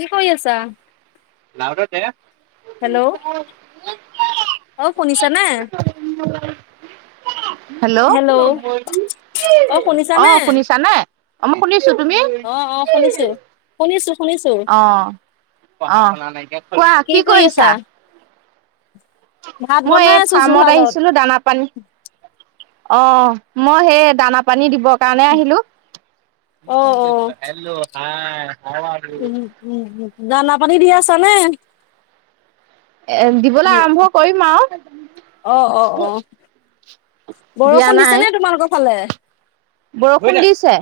কি কৰি আছা? লাৰু এটা দে [unintelligible] হেল্ল' অ শুনিছা নে? [unintelligible] হেল্ল' অ শুনিছা নে? অ মই শুনিছো তুমি? অ অ শুনিছো শুনিছো শুনিছো। অ অ কোৱা কি কৰিছা? [inaudible] মই বনাই এই আছো ফাৰ্মত জুহালত। আহিছিলো দানা পান অ মই সেই দানা পানী দিবৰ কাৰণে আহিলো। অ অ [unintelligible] উম উম দানা পানী দি আছা নে? এ দিবলৈ আৰম্ভ কৰিম অ অ অ আৰু দিয়া বৰষুণ দিছে নাই নে তোমালোকৰ ফালে? বৰষুণ দিছে।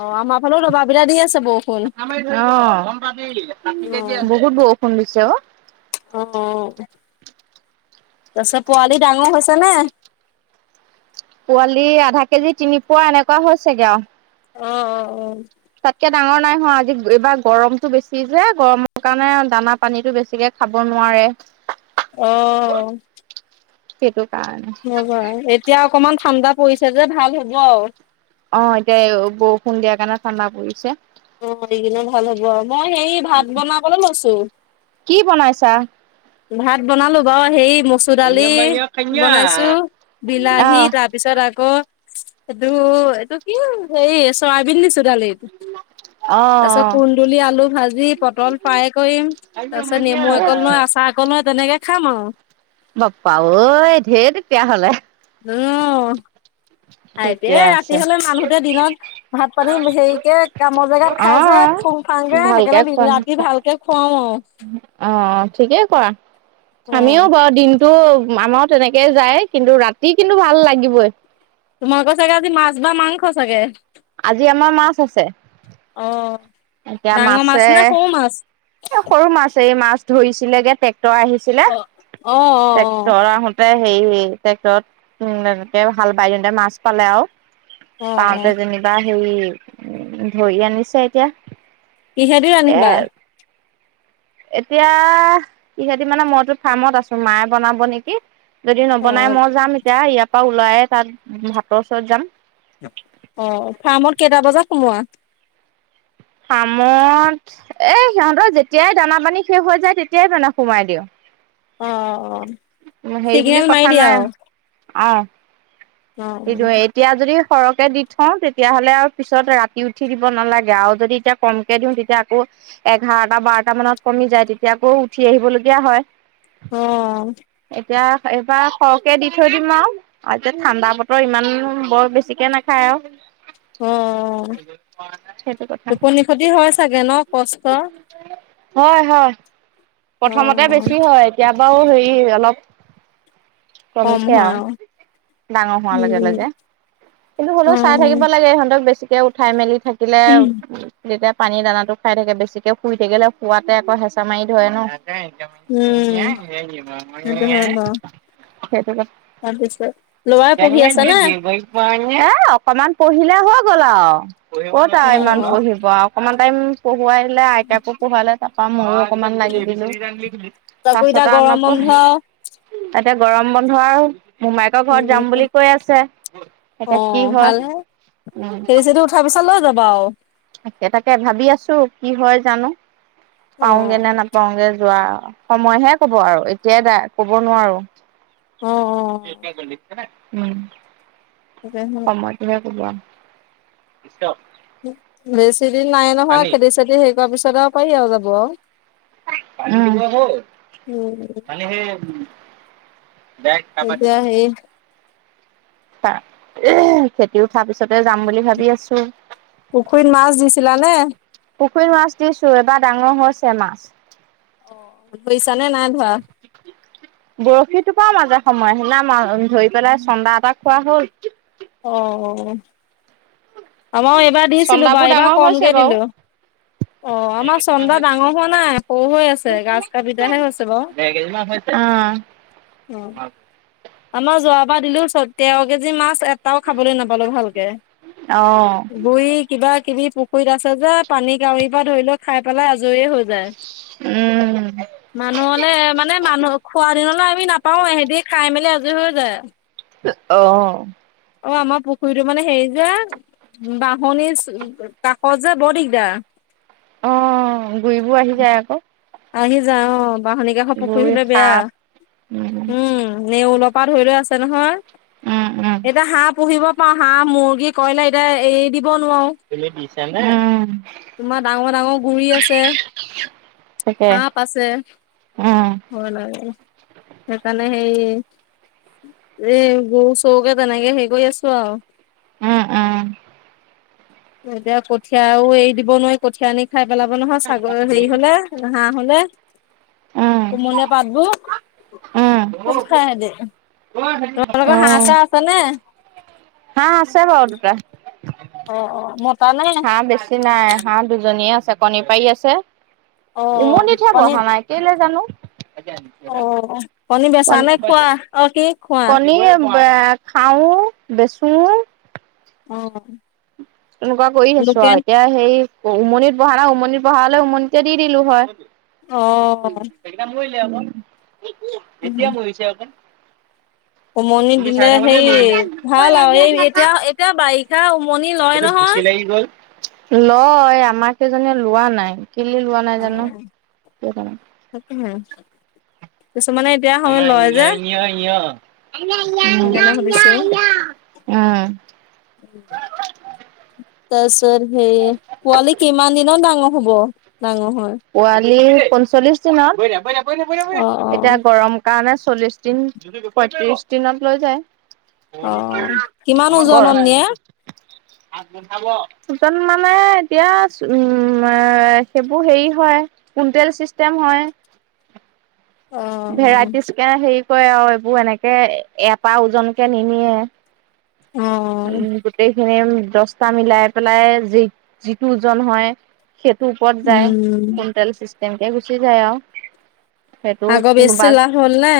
অ আমাৰ ফালেও ডবাপিতা দি আছে বৰ। অ অ বহুত বৰষুণ দিছে অ। অ অ তাৰপিছত পোৱালি ডাঙৰ হৈছে নে? পোৱালি আধা কেজি তিনি পোৱা এনেকুৱা হৈছেগে আৰু। অ অ অ। তাতকে ডাঙৰ নাই হোৱা আজি এইবাৰ গৰমতটো বেছি যে গৰমৰ কাৰণে দানা পানীতো বেছিকে খাব নোৱাৰে। অ সেইটো কাৰণে হব এতিয়া অকমান ঠাণ্ডা পৰিছে যে ভাল হ'ব আৰু। অ এতিয়া বৰষুণ দিয়াৰ কাৰণে ঠাণ্ডা পৰিছে। অ এই কিদিনত ভাল হ'ব, মই হেৰি ভাত বনাবলৈ লৈছো। কি বনাইছা? ভাত বনালো বাৰু হেই মচুৰ দালি বনাইছো বিলাহী আহ তাত তাৰ পিছত আকৌ এইটো এইটো কি হেৰি চয়াবিন দিছো দালিত। অ অ তাৰ পিছত কুন্দুলি, আলু ভাজি পটল ফ্ৰাই কৰিম। তাৰ পিছত নেমু একল লৈয় আচাৰ একল লৈয় তেনেকে খাম আৰু। বাপা ঐ ধেৰ তেতিয়া হ'লে। উম। আইদেই ঠিকে আছে ৰাতি হলে মানুহটোৱে দিনত ভাত পানী হেৰিকে কামৰ জেগাত অ খাই যে ফু্ং ফাংকে ভালকে সেইকাৰণে খোৱা ৰাতি নোখোৱা ভালকে খুৱাও আৰু অ ঠিকেই কৰা উম আমিও বৰ দিম। তো আমাৰ তেনেকেই যায় কিন্তু ৰাতি কিন্তু ভাল লাগিবই। তোমালোকৰ চাগে আজি মাছ বা মাংস চাগে। আজি আমাৰ মাছ আছে। অ। এতিয়া ডাঙৰ মাছে মাছ নে সৰু মাছ? এ সৰু মাছে মাছ ধৰিছিলেগে ট্ৰেক্টৰ আহি- ছিলে অ অ টেক্টৰ আহোত তে সেই সেই টেক্টৰত উ তেওঁ হাল বাইদিওতে মাছ পালে আও। অ অ অ পাওঁতে যেনিবা হে উ ধৰি আনিছে এতিয়া। কিহে দি এ ৰান্ধিবা? এতিয়া কিহেদি মানে মইতো ফাৰ্মত আছোঁ। মায়ে বনাব নেকি? যদি নবনাই মই যাম এতিয়া ইয়াৰ পৰা ওলাই তাত ভাতৰ ওচৰত যাম। অ ফাৰ্মত কেইটা বজাত সোমোৱা। ফ্ৰামত এ সিহঁতৰ যেতিয়াই দানা পানী শেষ হৈ যায় তেতিয়াই দানা সোমাই দিওঁ। অ অ অ হেৰি বুলি কথা নাই অ এইটোৱে এইট এতিয়া যদি সৰহকৈ দি থওঁ তেতিয়া হ'লে আও পিছত ৰাতি উঠি দিব নালাগে আও যদি এতিয়া কমকে দিওঁ তেতিয়া আকৌ এঘাৰটা বাৰটা মানত কমি যায় তেতিয়া আকৌ উঠি আহিবলগীয়া হয়। অ এতিয়া এইবাৰ সৰহকে দি থৈ দিম আও এতিয়া ঠাণ্ডা বত- ত ইমান বৰ বেছিকে নাখায় আও। অ সেইটো কথা। টোপনি খতি হয় চাগে ন কষ্ট হয় হয় অ প্ৰথমতে বেছি হয়। তিয়া বাও হৰি অলপ কম কমিছে আও হয় অ ডাঙ- হোৱা লগে উম লগে কিন্তু অ হ'লেও চাই থাকিব লাগে ইহঁতক বেছিকে উঠাই মেলি থাক- দিলেও। তেতিয়া পানী দানাটো খাই থাকে বেছিকে শুই থাকিলে শুৱাতে আকৌ হেচা মাৰি ধৰে ন। উম সেইটো হয় বাৰু [unintelligible] সেইটো কথা তাৰপিছত লৰাই পঢ়ি আছে না? [unintelligible] এ অকমান পঢ়িলে হৈ গ'ল আও কত অ আৰু ইমান পঢ়িব আও। অকমান টাইম পঢ়োৱাই আইতাকো পঢ়ালে তা- ময়ো অকমান লাগি দিলো তাকো এতিয়া তাছত আও গৰম বন্ধ নপঢ়ে। তাতে গৰম বন্ধ আৰু মোমায়েকৰ ঘৰত যাম উম বুলি কৈ আছে এতিয়া কি হয়। উম। খেতি উঠা পিছত লৈ যাবা আও। তাকে তাকে ভাবি আছো কি হয় জানো। পাওঁগে নে নাপাওঁগে যোৱা সময়হে কব আৰু এতিয়াই দা কব নোৱাৰোঁ। [unintelligible] উম তাকেহু সময় টোৱে কব আও। বেছি দিন নাই নহয় খেতি চেতি সেই কৰা পিছত আও পাৰি আও যাব। [unintelligible] উম, পানী সেই এতিয়া সেই খেতি উঠাৰ পিছতে যাম বুলি ভাবি আছোঁ। পুখুৰীত মাছ দিছিলা নে? পুখুৰীৰ মাছ দিছো এবাৰ ডাঙৰ হৈছে মাছ। অ ধৰিছা নে নাই ধৰা বৰশী টোপাও মাজে সময় সেইদিনা মাছ ধৰি পেলাই চন্দা এটা খোৱা হ'ল অ আমাৰো এইবাৰ দিছিলো বাৰু চন্দাবোৰ এইবাৰ ডাঙৰ কমকে হৈছে বাৰু দিলো। অ', দেৰ আমাৰ কেজি চন্দা মান ডাঙৰ হোৱা নাই সৰু হৈ আছে গাজ কাবিটাহে হৈছে বাৰু। হৈছ- অহ অ আমাৰ যোৱাবাৰ দিলো চৌধ তেৰ কেজি মাছ এটাও খাবলৈ নাপালো ভালকে। অ গুৰি কিবা কিবি পুখুৰীত আছে যে পানী কাউৰীৰ পৰা ধৰি লও খাই পেলাই আজৰি হৈ উম [unintelligible] মানুহ হলে মানে মানুহ খোৱা দিনলৈ আমি নাপাৱে হেদি খাই মেলি আজৰি হৈ যায় অ অ আমাৰ পুখুৰীটো মানে হেৰি যে বাঁহনি কাষত যে বৰ দিগদাৰ অঁ গুৰিবোৰ আহি যায় আকৌ আহি যা অ বাহনী কাষৰ পুখুৰী গুৰি হলে বেয়া সাপ উম নেওলপ পা ধৰি লয় আছে নহয় উম উম এতিয়া হাঁহ পুহিব পাওঁ হাঁহ, মুৰ্গী, কইলা এতিয়া এৰি দিব নোৱাৰো তুমি দিছা নে উম তোমাৰ ডাঙৰ ডাঙৰ গুৰি আছে [inaudible] সাপ আছে উম ভয় লাগে সেইকাৰণে সেই এ গৌ চৌকে তেনেকে সেই কৰি আছো আৰু উম উম এতিয়া কঠীয়াও এৰি দিব নোৱাৰি কঠীয়া আনি খাই পেলাব নহয় ছাগৰ হেৰি হলে হাঁহ হলে উম কোমলীয়া পাতবোৰ উম খুব খাই সেইতি অ তোমাৰলোকৰ হাঁহ চাহ আছে নে হাঁহ আছে বাও দুটা অ অ মতা নে হাঁহ বেছি নাই হাঁহ দুজনীয়ে আছে কণী পাৰী আছে অ উমনিতহে কণী বহা নাই কেলে জানো অ কণী বেছা নে খোৱা অ কি খোৱা কণীৰ খাওঁ বেচোঁ অ তেনেকুৱা কৰি আছো আৰু লোকেল এতিয়া সেই উমনিত বহা উমনিত বহা হলে উমনিতে দি দিলো অ হয় মৰিলে অক এতিয়া মৰিছে অকণ উমনি দিলে সেই ভাল আৰু এই এতিয়া এতিয়া বাৰিষা উমনি লয় নহয় সেই গ'ল লয় আমাক কেজনীয়ে লোৱা নাই কেলে লোৱা নাই অ জানো কিয় কাৰণে তাকেহে কিছুমানে এতিয়া সময় আমাৰ লয় যে [unintelligible] সেইকাৰণে সুধিছো তাৰ পিছত হে পোৱালি কিমান দিনত ডাঙৰ হব ডাঙৰ হয় পোৱালি পঞ্চল্লিশ দিনত অ এতিয়া অ গৰম কাৰণে চল্লিশ দিন, পয়ত্ৰিশ দিনত লৈ যায় অ [unintelligible] কিমান কৰ ওজনত নিয়ে ওজন মানে এতিয়া উ সেইবোৰ সেই হয় কুইন্টেল চিষ্টেম হয় অ ভেৰাইটিজ কে হেৰি কৰে আৰু এইবোৰ এনেকে এটাৰ ওজনকে নিনিয়ে। অ উম গোটেইখিনি দহটা মিলাই পেলাই যিটো ওজন হয়। সেইটোৰ ওপৰত যায়, উম কুণ্টেল চিষ্টেমকে গুচি যায় আও। সেইটো আগৰ বেজটো কোনোবা লাভ হ'ল নে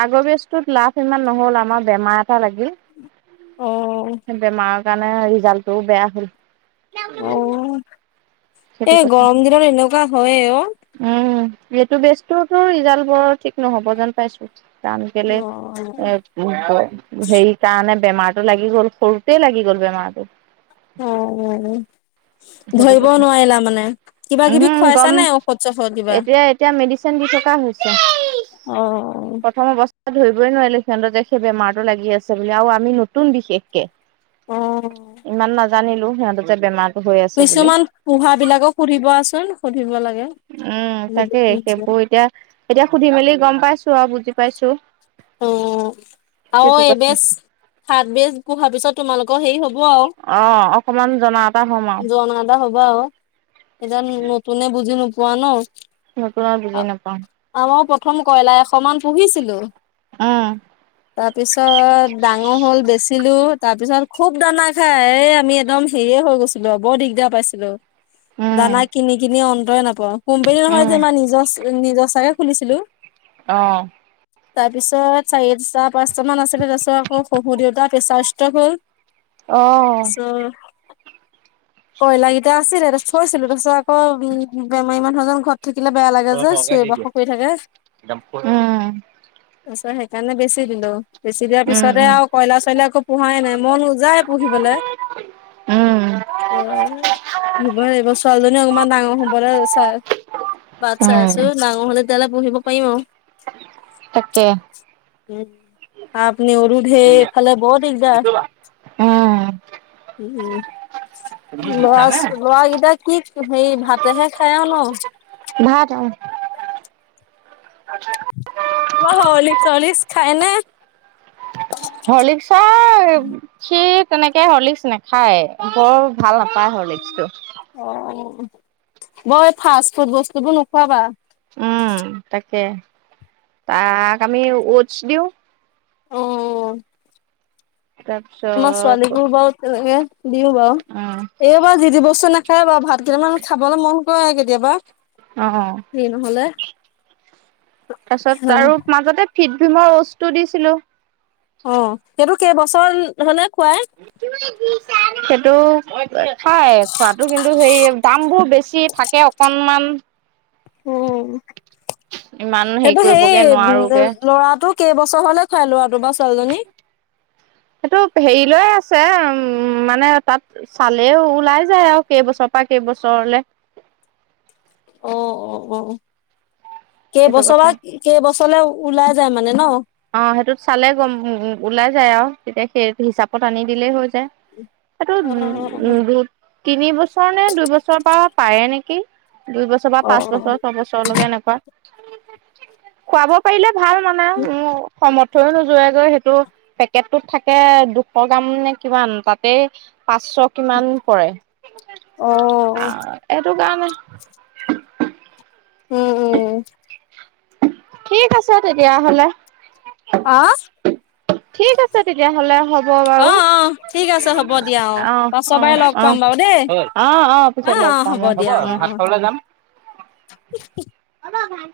আগৰ বেজটোত লাভ ইমান নহ'ল আমাৰ বেমাৰ এটা লাগিল। অ বেমাৰৰ কাৰণে ৰিজাল্টটোও বেয়া হ'ল সেইটো এ কথা গৰম দিনত এনেকুৱা হয় অ উম এইটো বেস্তটোতো ৰিজাল্ট বৰ ঠিক নহ'ব যেন পাইছো টান কেলে অ এ [unintelligible] সেই কাৰণে বেমাৰটো লাগি গ'ল, সৰুতে লাগি গ'ল বেমাৰটো। অ', অ', অ'। সেইটো ধৰিব কথা নোৱাৰিলা মানে। কিবা উমহু কিবি খুৱাইছা গম নে ঔষধ-চৌষধ কিবা? এতিয়া এতিয়া মেডিচিন দি থকা হৈছে, অ প্ৰথম অৱ ধৰিবই নোৱাৰিলো সিহঁতৰ যে সেই বেমাৰটো লাগি আছে বুলি, আও আমি নতুন বিশেষকে। অ ইমান নাজানিলো, সিহঁতৰ যে বেমাৰ কিছুমান পোহা বিলাকক সুধিবা চোন, সুধিব লাগে। উম তাকেই, সেইবোৰ এতিয়া এতিয়া সুধি মেলি গম পাইছো আৰু বুজি পাইছো। উম, আও সেইটো কথা। এবেজ হাপবেজ হোৱাৰ পিছত তোমালোকৰ হেৰি হ'ব আও, অ', অকমান জনা এটা হ'ম আৰু জনা হ'ব আও, [unintelligible] নতুনে বুজি নোপোৱা ন। নতুন আও বুজি নাপাওঁ। আমাৰো প্ৰথম কয়লাৰ এশ মান পুহিছিলো। উম। তাৰপিছত ডাঙৰ হ'ল, বেচিলো। তাৰ পিছত খুব দানা খাই, এই আমি একদম হেৰিয়ে হৈ গৈছি ল বৰ দিগদাৰ পাইছিলো। উম, দানা কিনি-কিনি অন্তৰেই নাপাওঁ, কোম্পেনী নহয় যে উম, আমাৰ নিজৰ চ নিজচাকে খুলিছিলো। অ'। তাৰ পিছত চাৰিটা-পাঁচটা মান আছিলে, তাৰছত আকৌ শহুৰ দেউতা পেচাৰ ষ্ট্ৰোক হ'ল। অ'। কয়লাৰ কিটা আছিলে তাৰছত থৈছিলো, তাৰপিছত আকৌ উম বেমাৰী মানুহ এজন ঘৰত থাকিলে বেয়া লাগে যে, চিয়ৰ-বাখৰ কৰি থাকে। উম, উম, তাৰছত সেইকাৰণে বেছি দিলো। বেছি দিয়াৰ পিছতে উম, আও কয়লাৰ-চয়লাৰ একো পোহাই নাই, মন যায় পুহিবলে। উম। অ', পুহিবয়ে লাগিব ছোৱালীজনী অকণমান ডাঙৰ হ'বলৈ চা বাট চাই উম, আছো, ডাঙৰ হ'লে তেতিয়ালে পুহিব পাৰিম আও। তাকে। উম, আপনি আৰু ধেই ইফালে বৰ দিগদাৰ। উম, উম, লৰা-লৰাকেইটা কি হেৰি ভাতেহে খাই আৰু ন? ভাত, অ'। [unintelligible] কিবা হৰ্লিক্স-চৰ্লিক্স খাইনে? হৰ্লিক্স আ সি সি তেনেকে হৰ্লিক্স নাখায়, বৰ ভাল নাপায় হৰ্লিক্সটো। অ', বৰ এই ফাষ্টফুড বস্তুবোৰ নোখোৱাবা। উম তাকে, তাক আমি ওটছ দিওঁ। অ'। [unintelligible] আমাৰ ছোৱালীকো বাৰু তেনেকে দিওঁ বাৰু। উম। যিটি বস্তু নাখায় বাৰু, ভাত কেইটামান খাবলৈ মন কৰে কেতিয়াবা। অ'হ সেই নহ'লে। পাছত আৰু মাজতে ফিট ভিমৰ বস্তু দিছিলো। অ', সেইটো কেইবছৰ হলে খোৱাই? সেইটো আ খাই খোৱাতো কিন্তু হেৰি, দামবোৰ বেছি থাকে অকণমান উমঁ। এ' সেইটো সেই উমঁ ল'ৰাটো কেইবছৰ হ'লে খোৱাই ল'ৰাটো বা ছোৱালীজনী? সেইটো হেৰি লৈ আছে উমঁ মানে তা'ত- চালে ওলাই যায় আৰু কেইবছৰৰ পৰা কেইবছৰলে। অ অ অ সেইটো কেইবছৰ পা কথা কি- কেইবছৰলে ওলাই যায় মানে ন। অ সেইটোত চালে গম ওলাই যায় আও। তেতিয়া সেই হিচাপত আনি দিলেই হৈ যায়। এইটো অ উ উম দু তিনি বছৰ নে দুই বছৰৰ পা পাৰে নেকি দুইবছৰ। বা অ পাঁচ বছৰ ছবছৰলৈকে এনেকুৱা খোৱাব। পাৰিলে ভাল মানে উম মোঅ সমৰ্থও নোযোৱেগৈ সেইটো পেকেটটোত থাকে দুশ গ্ৰাম নে কিমান তাতেই। পাঁচশ কিমান পৰে, আহ এইটো কাৰণে। উ'ম, উ'ম। ঠিক আছে তেতিয়াহ'লে। আ'হ। ঠিক আছে তেতিয়াহ'লে হব হ'ব অ অ বাউ ঠিক আছে হ'ব দিয়া অ, অ, পাছৰবাৰে লগ অ, পাম বাৰু দেই অ, অ। পিছত লগ পাম অ উম উম হ'ব ভাত খাবলে যাম। [unintelligible] অ মা ভাত।